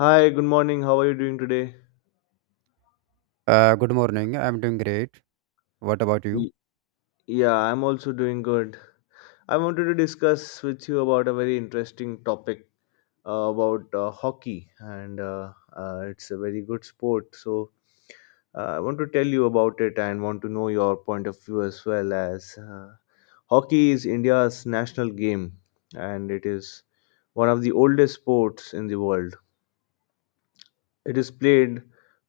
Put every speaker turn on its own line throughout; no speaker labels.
Hi, good morning. How are you doing today?
Good morning. I'm doing great. What about you?
Y- Yeah, I'm also doing good. I wanted to discuss with you about a very interesting topic about hockey, and it's a very good sport. So I want to tell you about it and want to know your point of view as well as hockey is India's national game, and it is one of the oldest sports in the world. It is played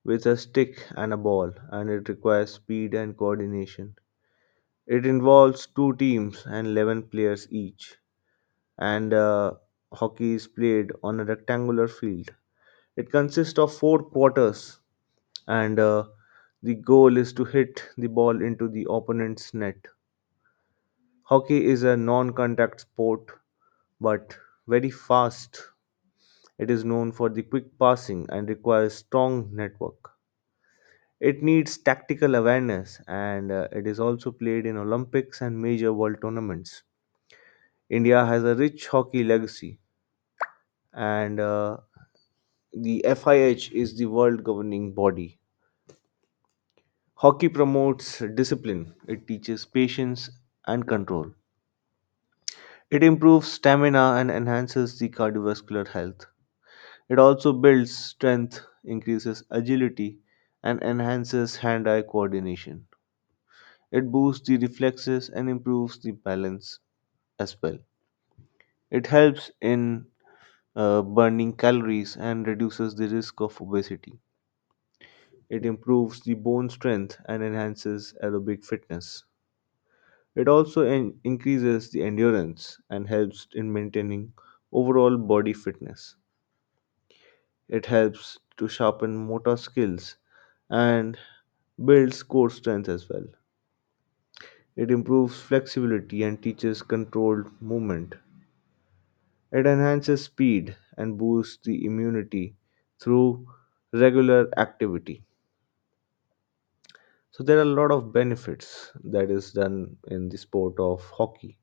with a stick and a ball, and it requires speed and coordination. It involves two teams and 11 players each, and hockey is played on a rectangular field. It consists of four quarters, and the goal is to hit the ball into the opponent's net. Hockey is a non contact sport but very fast. It is known for the quick passing and requires strong network. It needs tactical awareness, and it is also played in Olympics and major world tournaments. India has a rich hockey legacy, and the FIH is the world governing body. Hockey promotes discipline, it teaches patience and control. It improves stamina and enhances the cardiovascular health. It also builds strength, increases agility, and enhances hand eye coordination. It boosts the reflexes and improves the balance as well. It helps in burning calories and reduces the risk of obesity. It improves the bone strength and enhances aerobic fitness. It also increases the endurance and helps in maintaining overall body fitness. It helps to sharpen motor skills and builds core strength as well. It improves flexibility and teaches controlled movement. It enhances speed and boosts the immunity through regular activity. So there are a lot of benefits that is done in the sport of hockey.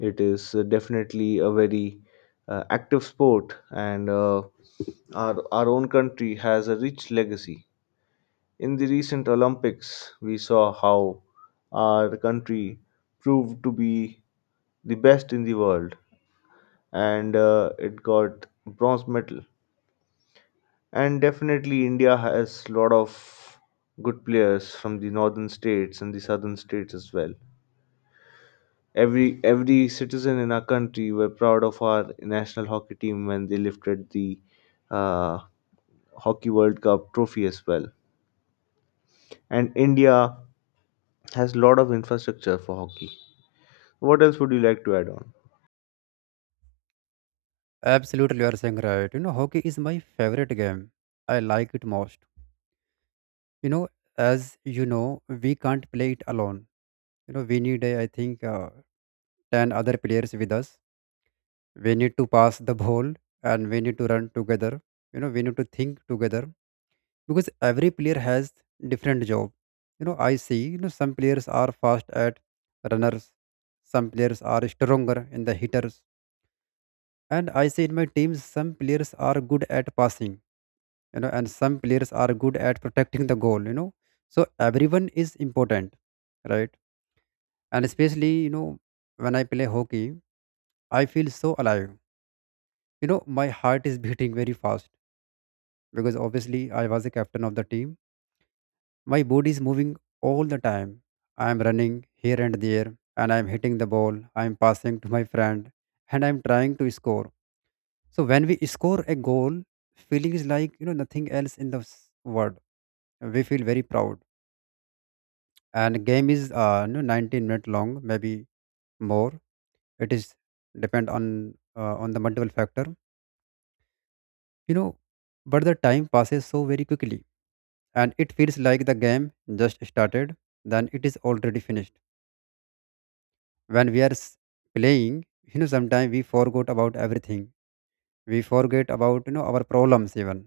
It is definitely a very active sport, and our own country has a rich legacy. In the recent Olympics, we saw how our country proved to be the best in the world, and it got bronze medal. And definitely, India has lot of good players from the northern states and the southern states as well. Every citizen in our country were proud of our national hockey team when they lifted the uh, hockey World Cup trophy as well. And India has a lot of infrastructure for hockey. What else would you like to add on?
Absolutely, you are saying right. You know, hockey is my favorite game. I like it most. You know, as you know, we can't play it alone. You know, we need, I think, 10 other players with us. We need to pass the ball, and we need to run together. You know, we need to think together because every player has different job. You know, I see, you know, some players are fast at runners, some players are stronger in the hitters, and I see in my teams some players are good at passing, you know, and some players are good at protecting the goal, you know. So everyone is important, right? And especially, you know, when I play hockey, I feel so alive. You know, my heart is beating very fast because obviously I was the captain of the team. My body is moving all the time. I am running here and there, and I am hitting the ball, I am passing to my friend, and I am trying to score. So when we score a goal, feeling is like nothing else in the world. We feel very proud. And game is you know, 19-minute long, maybe more. It is depend on the multiple factor. You know, but the time passes so very quickly, and it feels like the game just started. Then it is already finished. When we are playing, you know, sometimes we forgot about everything. We forget about, you know, our problems even,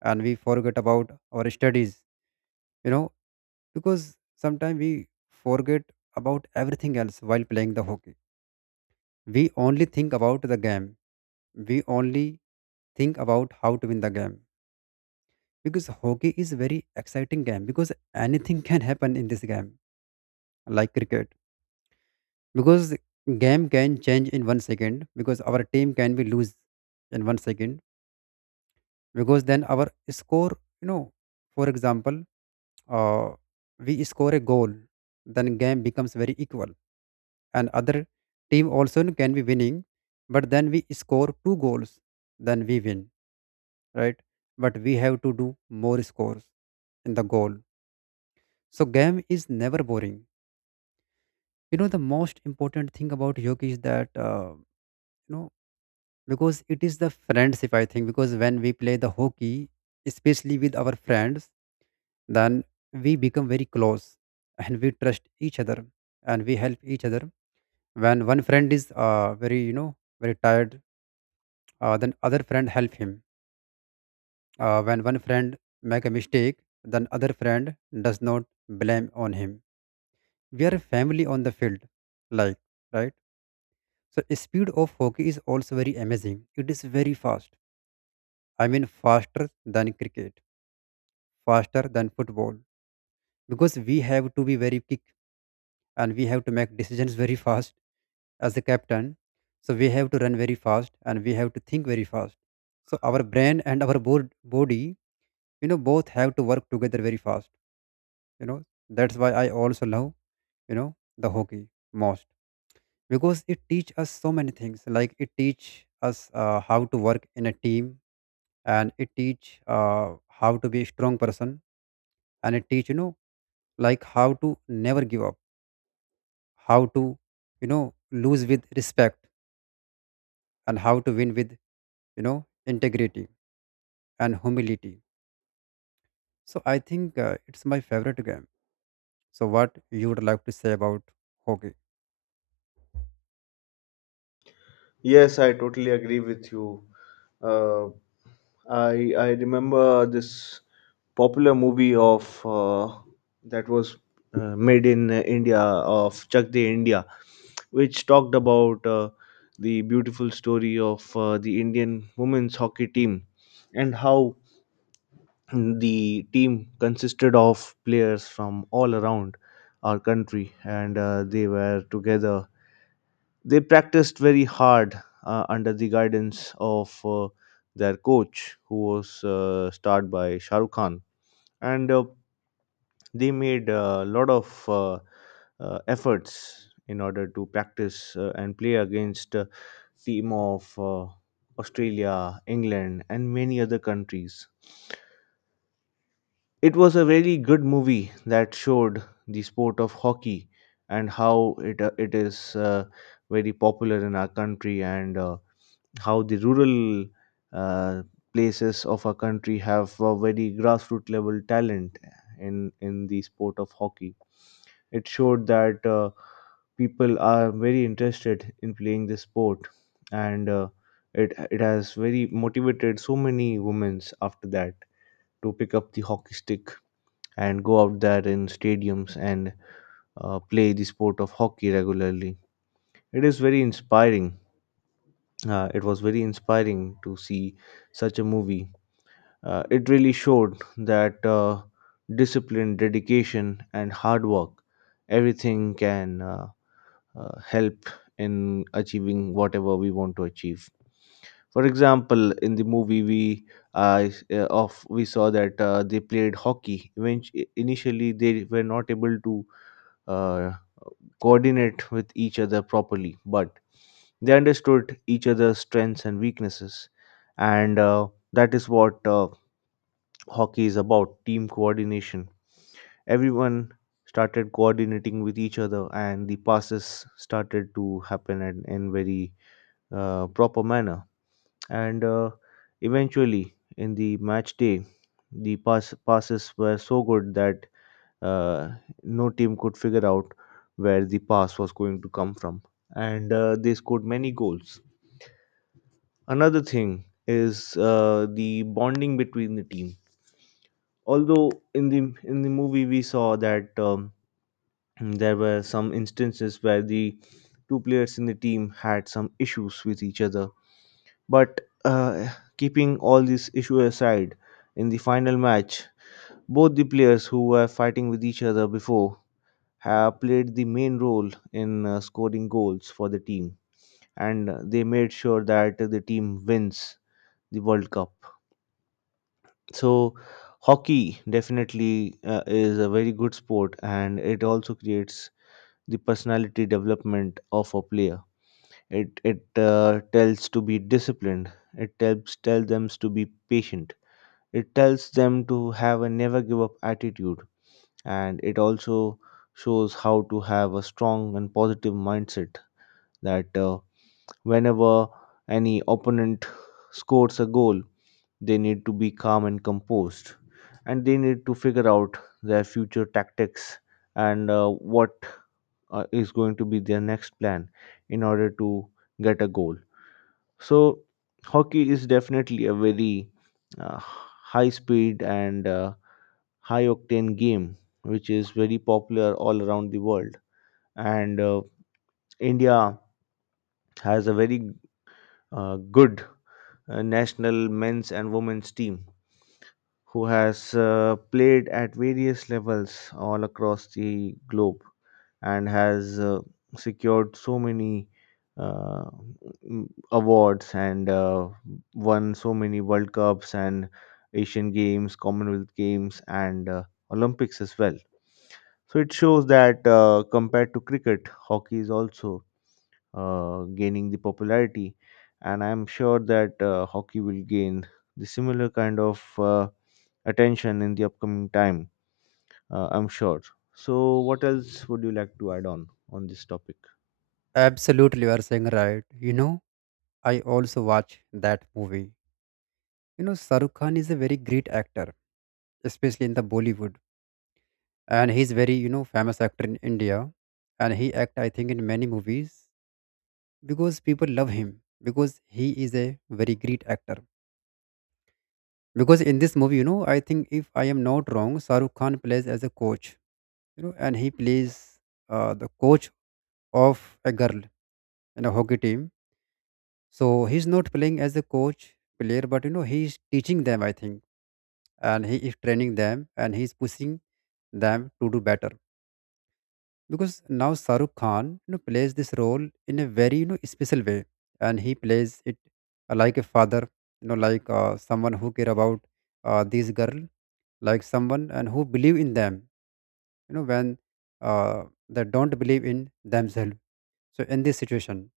and we forget about our studies, you know, because sometimes we forget about everything else while playing the hockey. We only think about the game. We only think about how to win the game because hockey is very exciting game because anything can happen in this game, like cricket, because game can change in 1 second because our team can be lose in 1 second because then our score, you know, for example, uh, we score a goal, then game becomes very equal, and other team also can be winning. But then we score two goals, then we win, right? But we have to do more scores in the goal, so game is never boring. You know, the most important thing about hockey is that, you know, because it is the friendship, I think, because when we play the hockey, especially with our friends, then we become very close, and we trust each other, and we help each other. When one friend is very, you know, very tired, then other friend help him. When one friend make a mistake, then other friend does not blame on him. We are a family on the field, like, right? So speed of hockey is also very amazing. It is very fast, I mean faster than cricket, faster than football, because we have to be very quick, and we have to make decisions very fast as the captain. So we have to run very fast, and we have to think very fast, so our brain and our body, you know, both have to work together very fast. You know, that's why I also love, you know, the hockey most because it teach us so many things, like it teach us how to work in a team, and it teach, how to be a strong person, and it teach, you know, like how to never give up, how to, you know, lose with respect, and how to win with, you know, integrity and humility. So I think it's my favorite game. So what you would like to say about hockey?
Yes, I totally agree with you. Uh, I remember this popular movie of that was made in India, of Chak De India, which talked about the beautiful story of the Indian women's hockey team and how the team consisted of players from all around our country, and they were together, they practiced very hard under the guidance of their coach, who was starred by Shah Rukh Khan, and they made a lot of efforts in order to practice and play against team of Australia, England, and many other countries. It was a very good movie that showed the sport of hockey and how it it is very popular in our country, and how the rural uh, places of our country have a very grassroots level talent in the sport of hockey. It showed that people are very interested in playing this sport, and it has very motivated so many women after that to pick up the hockey stick and go out there in stadiums and play the sport of hockey regularly. It is very inspiring. It was very inspiring to see such a movie. It really showed that discipline, dedication, and hard work, everything can help in achieving whatever we want to achieve. For example, in the movie, we of we saw that they played hockey. Eventually, initially, they were not able to uh, coordinate with each other properly, but they understood each other's strengths and weaknesses, and that is what hockey is about: team coordination. Everyone started coordinating with each other, and the passes started to happen in, very proper manner. And eventually, in the match day, the passes were so good that uh, no team could figure out where the pass was going to come from, and they scored many goals. Another thing is the bonding between the team. Although in the movie we saw that there were some instances where the two players in the team had some issues with each other, but keeping all these issues aside, in the final match both the players who were fighting with each other before have played the main role in scoring goals for the team, and they made sure that the team wins the world cup. So hockey definitely is a very good sport, and it also creates the personality development of a player. It tells to be disciplined, it tells them to be patient, it tells them to have a never give up attitude, and it also shows how to have a strong and positive mindset, that whenever any opponent scores a goal, they need to be calm and composed, and they need to figure out their future tactics, and what is going to be their next plan in order to get a goal. So, hockey is definitely a very high speed and high octane game, which is very popular all around the world. And India has a very good national men's and women's team, who has played at various levels all across the globe and has secured so many uh, awards, and won so many World Cups and Asian Games, Commonwealth Games, and Olympics as well. So it shows that compared to cricket, hockey is also gaining the popularity, and I'm sure that hockey will gain the similar kind of attention in the upcoming time, I'm sure. So, what else would you like to add on this topic?
Absolutely, you are saying right. You know, I also watch that movie. You know, Sarukh Khan is a very great actor, especially in the Bollywood, and he's very, you know, famous actor in India, and he act, I think, in many movies because people love him because he is a very great actor. Because in this movie, you know, I think, if I am not wrong, Sarukh Khan plays as a coach, you know, and he plays the coach of a girl in a hockey team. So he's not playing as a coach player, but you know he's teaching them, I think, and he is training them, and he's pushing them to do better. Because now Saruk Khan, you know, plays this role in a very, you know, special way, and he plays it like a father, you know, like someone who care about these girl, like someone and who believe in them, you know, when uh, they don't believe in themselves. So in this situation,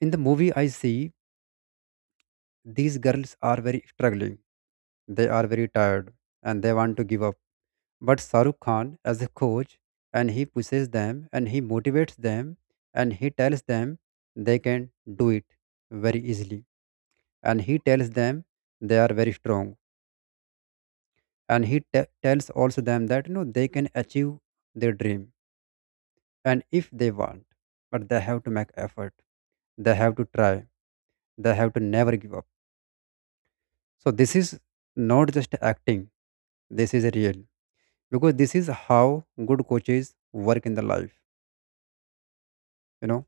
in the movie, I see these girls are very struggling. They are very tired and they want to give up. But Saruk Khan as a coach, and he pushes them and he motivates them and he tells them they can do it very easily. And he tells them they are very strong. And he tells also them that you know they can achieve their dream and if they want, but they have to make effort, they have to try, they have to never give up. So this is not just acting, this is real because this is how good coaches work in the life, you know,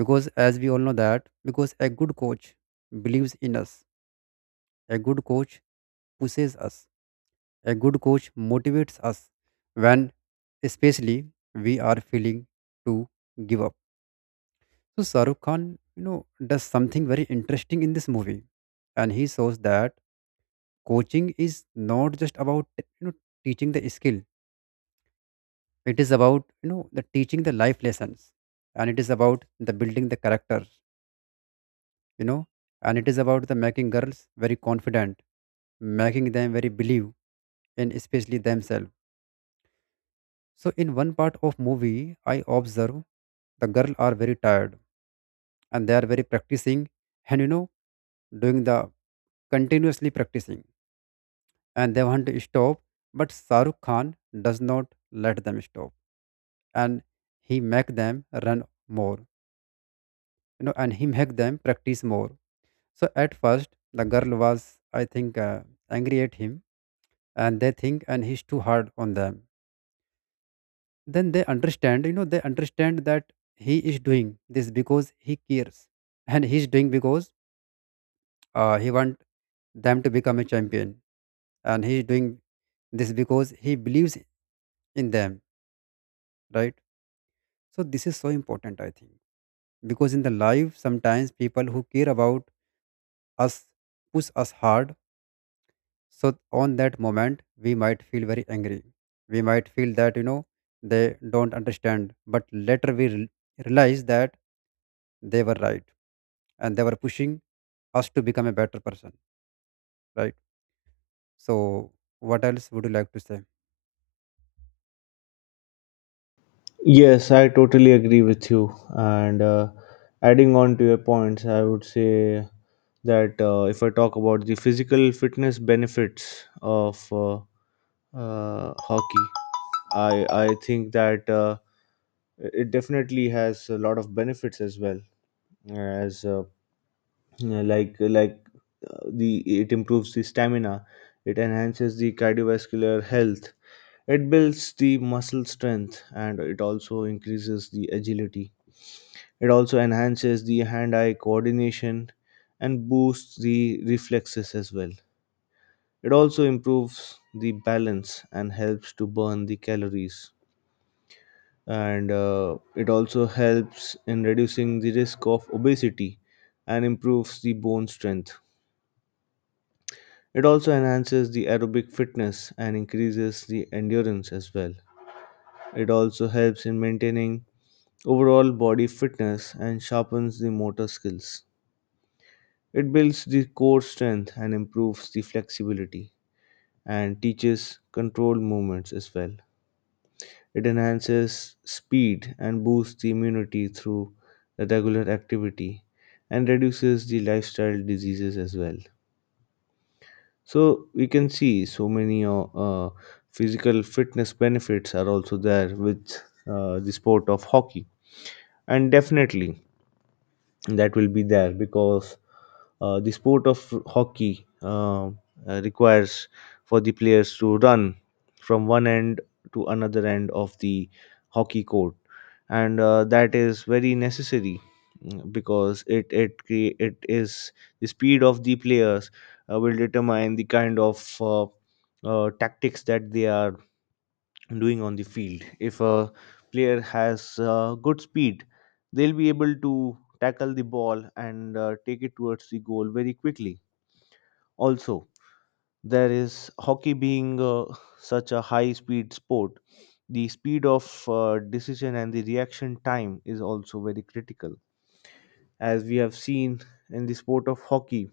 because as we all know that, because a good coach believes in us, a good coach pushes us, a good coach motivates us when, especially, we are feeling to give up. So Shahrukh Khan, you know, does something very interesting in this movie, and he shows that coaching is not just about, you know, teaching the skill, it is about, you know, the teaching the life lessons, and it is about the building the character, you know, and it is about the making girls very confident, making them very believe in, especially, themselves. So in one part of movie I observe the girl are very tired, and they are very practicing, and, you know, doing the continuously practicing, and they want to stop, but Saruk Khan does not let them stop, and he make them run more, you know, and he make them practice more. So at first, the girl was, I think, angry at him, and they think, and he's too hard on them. Then they understand, you know, they understand that he is doing this because he cares, and he's doing because he want them to become a champion, and he's doing this because he believes in them, right? So this is so important, I think, because in the life sometimes people who care about us push us hard. So on that moment, we might feel very angry. We might feel that, you know, they don't understand. But later we realize that they were right, and they were pushing us to become a better person. Right. So what else would you like to say?
Yes, I totally agree with you. And adding on to your points, I would say that if I talk about the physical fitness benefits of hockey, I think that it definitely has a lot of benefits as well. As yeah, like the it improves the stamina, it enhances the cardiovascular health, it builds the muscle strength, and it also increases the agility. It also enhances the hand-eye coordination and boosts the reflexes as well. It also improves the balance and helps to burn the calories, and it also helps in reducing the risk of obesity and improves the bone strength. It also enhances the aerobic fitness and increases the endurance as well. It also helps in maintaining overall body fitness and sharpens the motor skills. It builds the core strength and improves the flexibility and teaches controlled movements as well. It enhances speed and boosts the immunity through the regular activity and reduces the lifestyle diseases as well. So we can see so many physical fitness benefits are also there with the sport of hockey, and definitely that will be there because the sport of hockey requires for the players to run from one end to another end of the hockey court, and that is very necessary, because it is the speed of the players will determine the kind of tactics that they are doing on the field. If a player has good speed, they'll be able to tackle the ball and take it towards the goal very quickly. Also, there is hockey being such a high speed sport. The speed of decision and the reaction time is also very critical. As we have seen in the sport of hockey,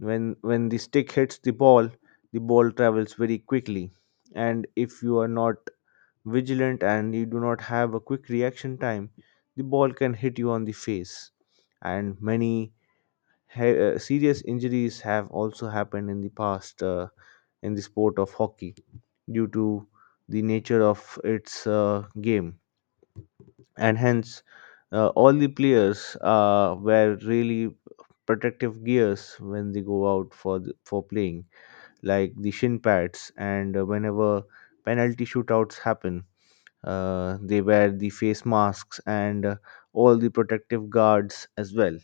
when the stick hits the ball travels very quickly. And if you are not vigilant and you do not have a quick reaction time, the ball can hit you on the face. And many serious injuries have also happened in the past in the sport of hockey due to the nature of its game. And hence, all the players wear really protective gears when they go out for for playing, like the shin pads, and whenever penalty shootouts happen, they wear the face masks and all the protective guards as well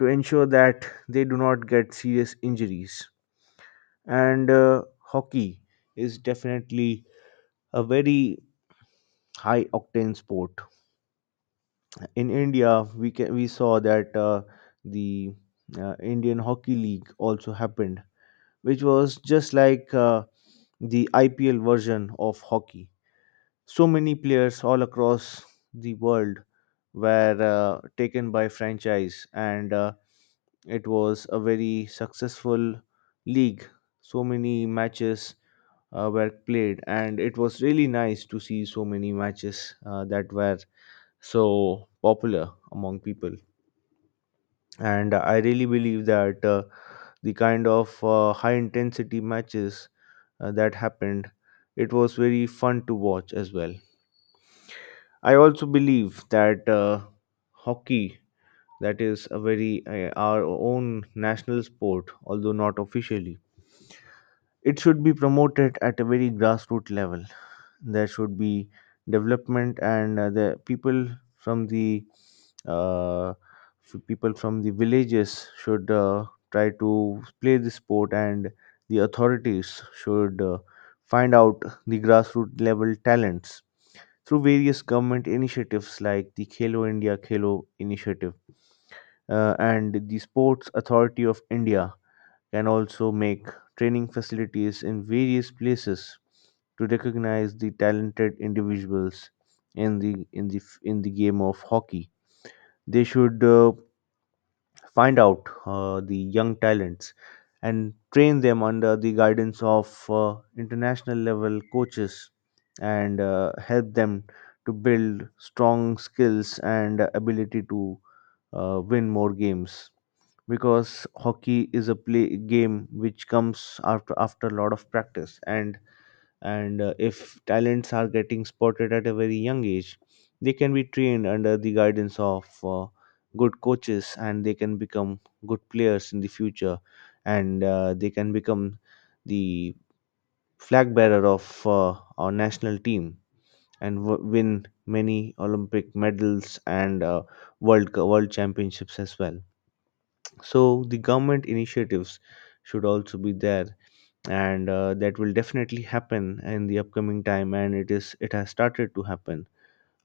to ensure that they do not get serious injuries. And hockey is definitely a very high octane sport. In India, we saw that the Indian Hockey League also happened, which was just like the IPL version of hockey. So many players all across the world were taken by franchise, and it was a very successful league. So many matches were played, and it was really nice to see so many matches that were so popular among people. And I really believe that the kind of high intensity matches that happened, it was very fun to watch as well. I also believe that hockey, that is a very our own national sport, although not officially, it should be promoted at a very grassroots level. There should be development, and the people from the people from the villages should try to play the sport, and the authorities should find out the grassroots level talents through various government initiatives like the Khelo India Khelo initiative. And the Sports Authority of India can also make training facilities in various places to recognize the talented individuals in the in the game of hockey. They should find out the young talents and train them under the guidance of international level coaches, and help them to build strong skills and ability to win more games, because hockey is a play game which comes after a lot of practice. And If talents are getting spotted at a very young age, they can be trained under the guidance of good coaches, and they can become good players in the future, and they can become the flag bearer of our national team, and win many Olympic medals, and world world championships as well. So the government initiatives should also be there, and that will definitely happen in the upcoming time, and it has started to happen,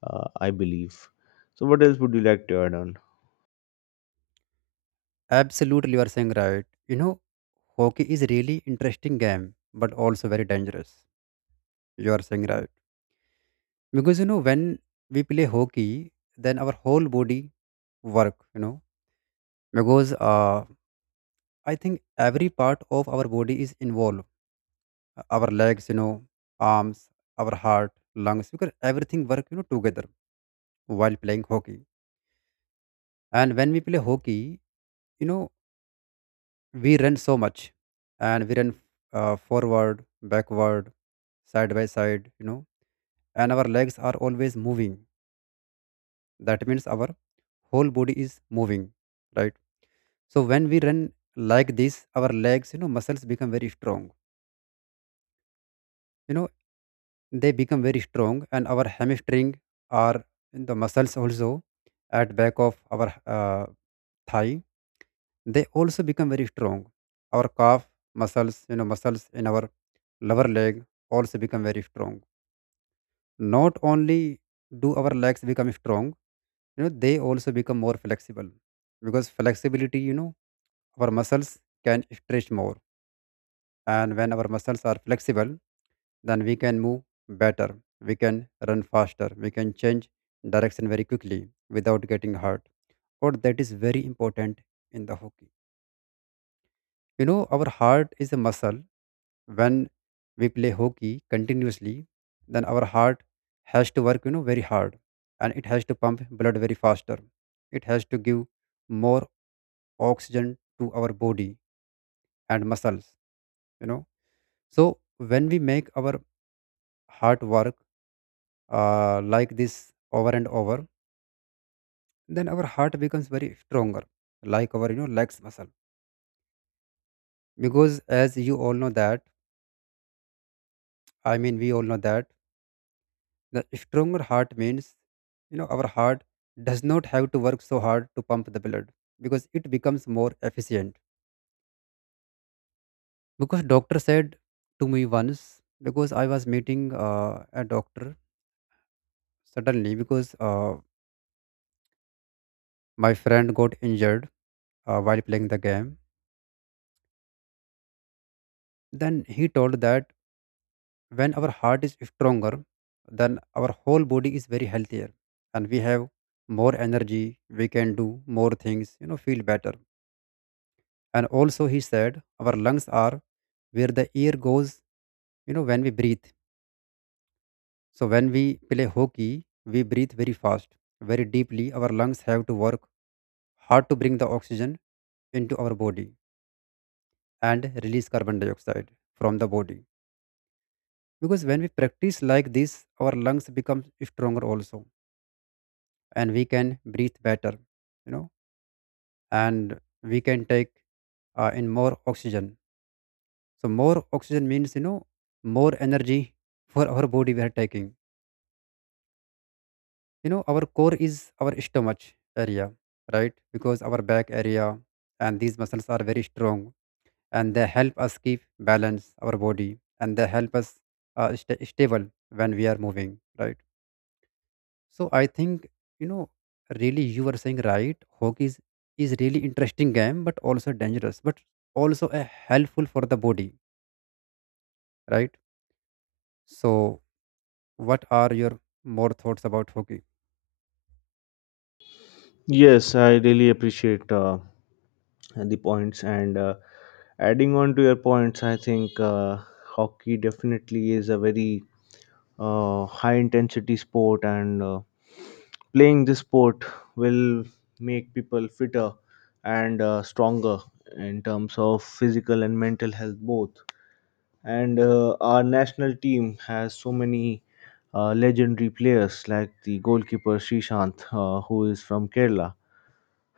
I believe. So what else would you like to add on?
Absolutely, you are saying right. You know, hockey is really interesting game, but also very dangerous. You are saying right because you know when we play hockey, then our whole body work. You know, because I think every part of our body is involved. Our legs, you know, arms, our heart, lungs, because everything work, you know, together while playing hockey. And when we play hockey, you know, we run so much, and we run forward, backward, side by side, you know, and our legs are always moving. That means our whole body is moving, right? So when we run like this, our legs, you know, muscles become very strong, you know, they become very strong, and our hamstring are the muscles also at back of our uh, thigh, they also become very strong. Our calf muscles, you know, muscles in our lower leg also become very strong. Not only do our legs become strong, you know, they also become more flexible, because flexibility, you know, our muscles can stretch more, and when our muscles are flexible, then we can move better, we can run faster, we can change direction very quickly without getting hurt. Or that is very important in the hockey. You know, our heart is a muscle. When we play hockey continuously, then our heart has to work, you know, very hard, and it has to pump blood very faster. It has to give more oxygen to our body and muscles, you know. So when we make our hard work like this over and over, then our heart becomes very stronger, like our, you know, legs muscle, because as you all know that, I mean we all know that, the stronger heart means, you know, our heart does not have to work so hard to pump the blood because it becomes more efficient. Because doctor said to me once, because I was meeting a doctor suddenly because my friend got injured while playing the game, then he told that when our heart is stronger, then our whole body is very healthier, and we have more energy, we can do more things, you know, feel better. And also he said our lungs are where the air goes, you know, when we breathe. So when we play hockey, we breathe very fast, very deeply. Our lungs have to work hard to bring the oxygen into our body and release carbon dioxide from the body because when we practice like this, our lungs become stronger also, and we can breathe better, you know, and we can take in more oxygen. So more oxygen means, you know, more energy for our body we are taking. You know, our core is our stomach area, right? Because our back area and these muscles are very strong, and they help us keep balance our body, and they help us stay stable when we are moving, right? So I think, you know, really you were saying right. Hockey is really interesting game, but also dangerous, but also a helpful for the body, right? So what are your more thoughts about hockey?
Yes, I really appreciate the points, and adding on to your points, I think hockey definitely is a very high intensity sport, and playing this sport will make people fitter and stronger in terms of physical and mental health both. And our national team has so many legendary players like the goalkeeper Srishant, who is from Kerala.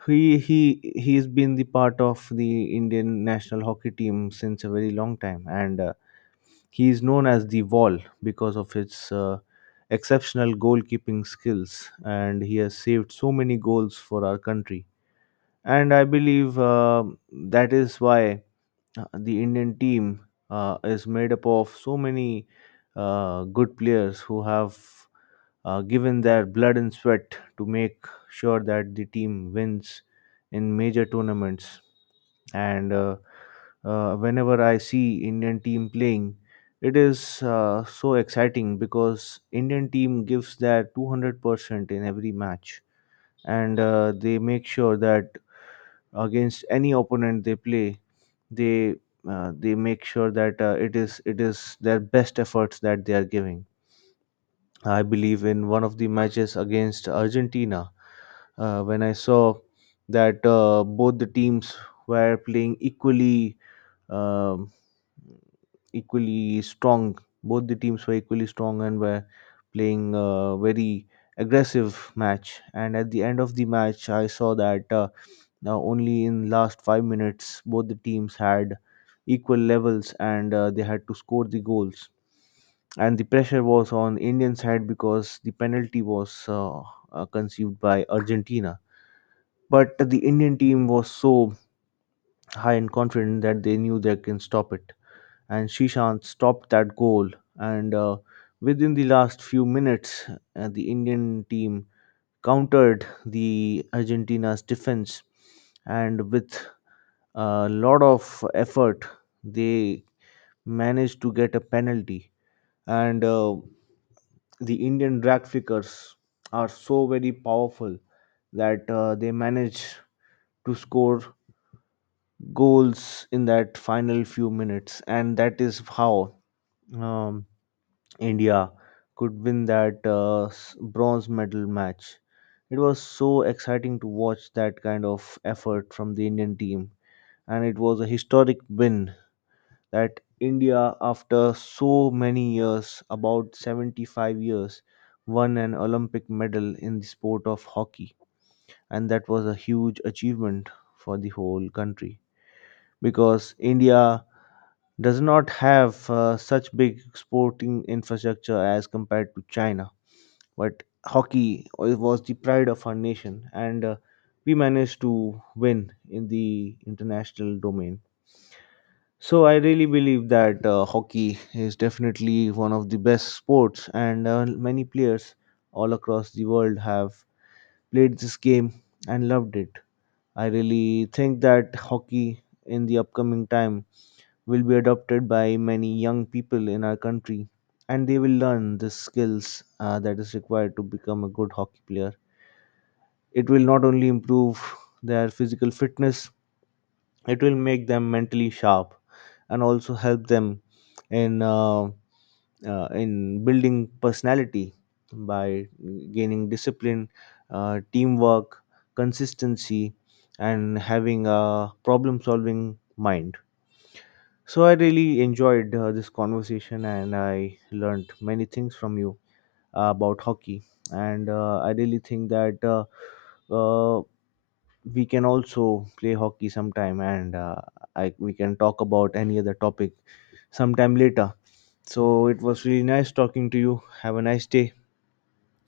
He's been the part of the Indian national hockey team since a very long time, and he is known as the Wall because of his exceptional goalkeeping skills, and he has saved so many goals for our country. And I believe that is why the Indian team is made up of so many good players who have given their blood and sweat to make sure that the team wins in major tournaments. And Whenever I see Indian team playing, it is so exciting because Indian team gives their 200% in every match, and they make sure that against any opponent they play, they they make sure that it is their best efforts that they are giving. I believe in one of the matches against Argentina, when I saw that both the teams were playing equally, um, equally strong. Both the teams were equally strong and were playing a very aggressive match. And at the end of the match, I saw that. Now, only in last 5 minutes, both the teams had equal levels, and they had to score the goals. And the pressure was on Indian side because the penalty was conceived by Argentina. But the Indian team was so high and confident that they knew they can stop it. And Shishan stopped that goal. And within the last few minutes, the Indian team countered the Argentina's defense. And with a lot of effort, they managed to get a penalty, and the Indian drag flickers are so very powerful that they manage to score goals in that final few minutes. And that is how um, India could win that bronze medal match. It was so exciting to watch that kind of effort from the Indian team, and it was a historic win, that India, after so many years, about 75 years, won an Olympic medal in the sport of hockey. And that was a huge achievement for the whole country, because India does not have such big sporting infrastructure as compared to China. But hockey was the pride of our nation, and we managed to win in the international domain. So I really believe that hockey is definitely one of the best sports, and many players all across the world have played this game and loved it. I really think that hockey in the upcoming time will be adopted by many young people in our country, and they will learn the skills that is required to become a good hockey player. It will not only improve their physical fitness, it will make them mentally sharp, and also help them in uh, in building personality by gaining discipline, teamwork, consistency, and having a problem solving mind. So I really enjoyed this conversation, and I learned many things from you about hockey. And I really think that uh, we can also play hockey sometime, and we can talk about any other topic sometime later. So it was really nice talking to you. Have a nice day.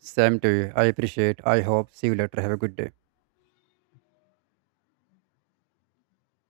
Same to you. I appreciate. I hope. See you later. Have a good day.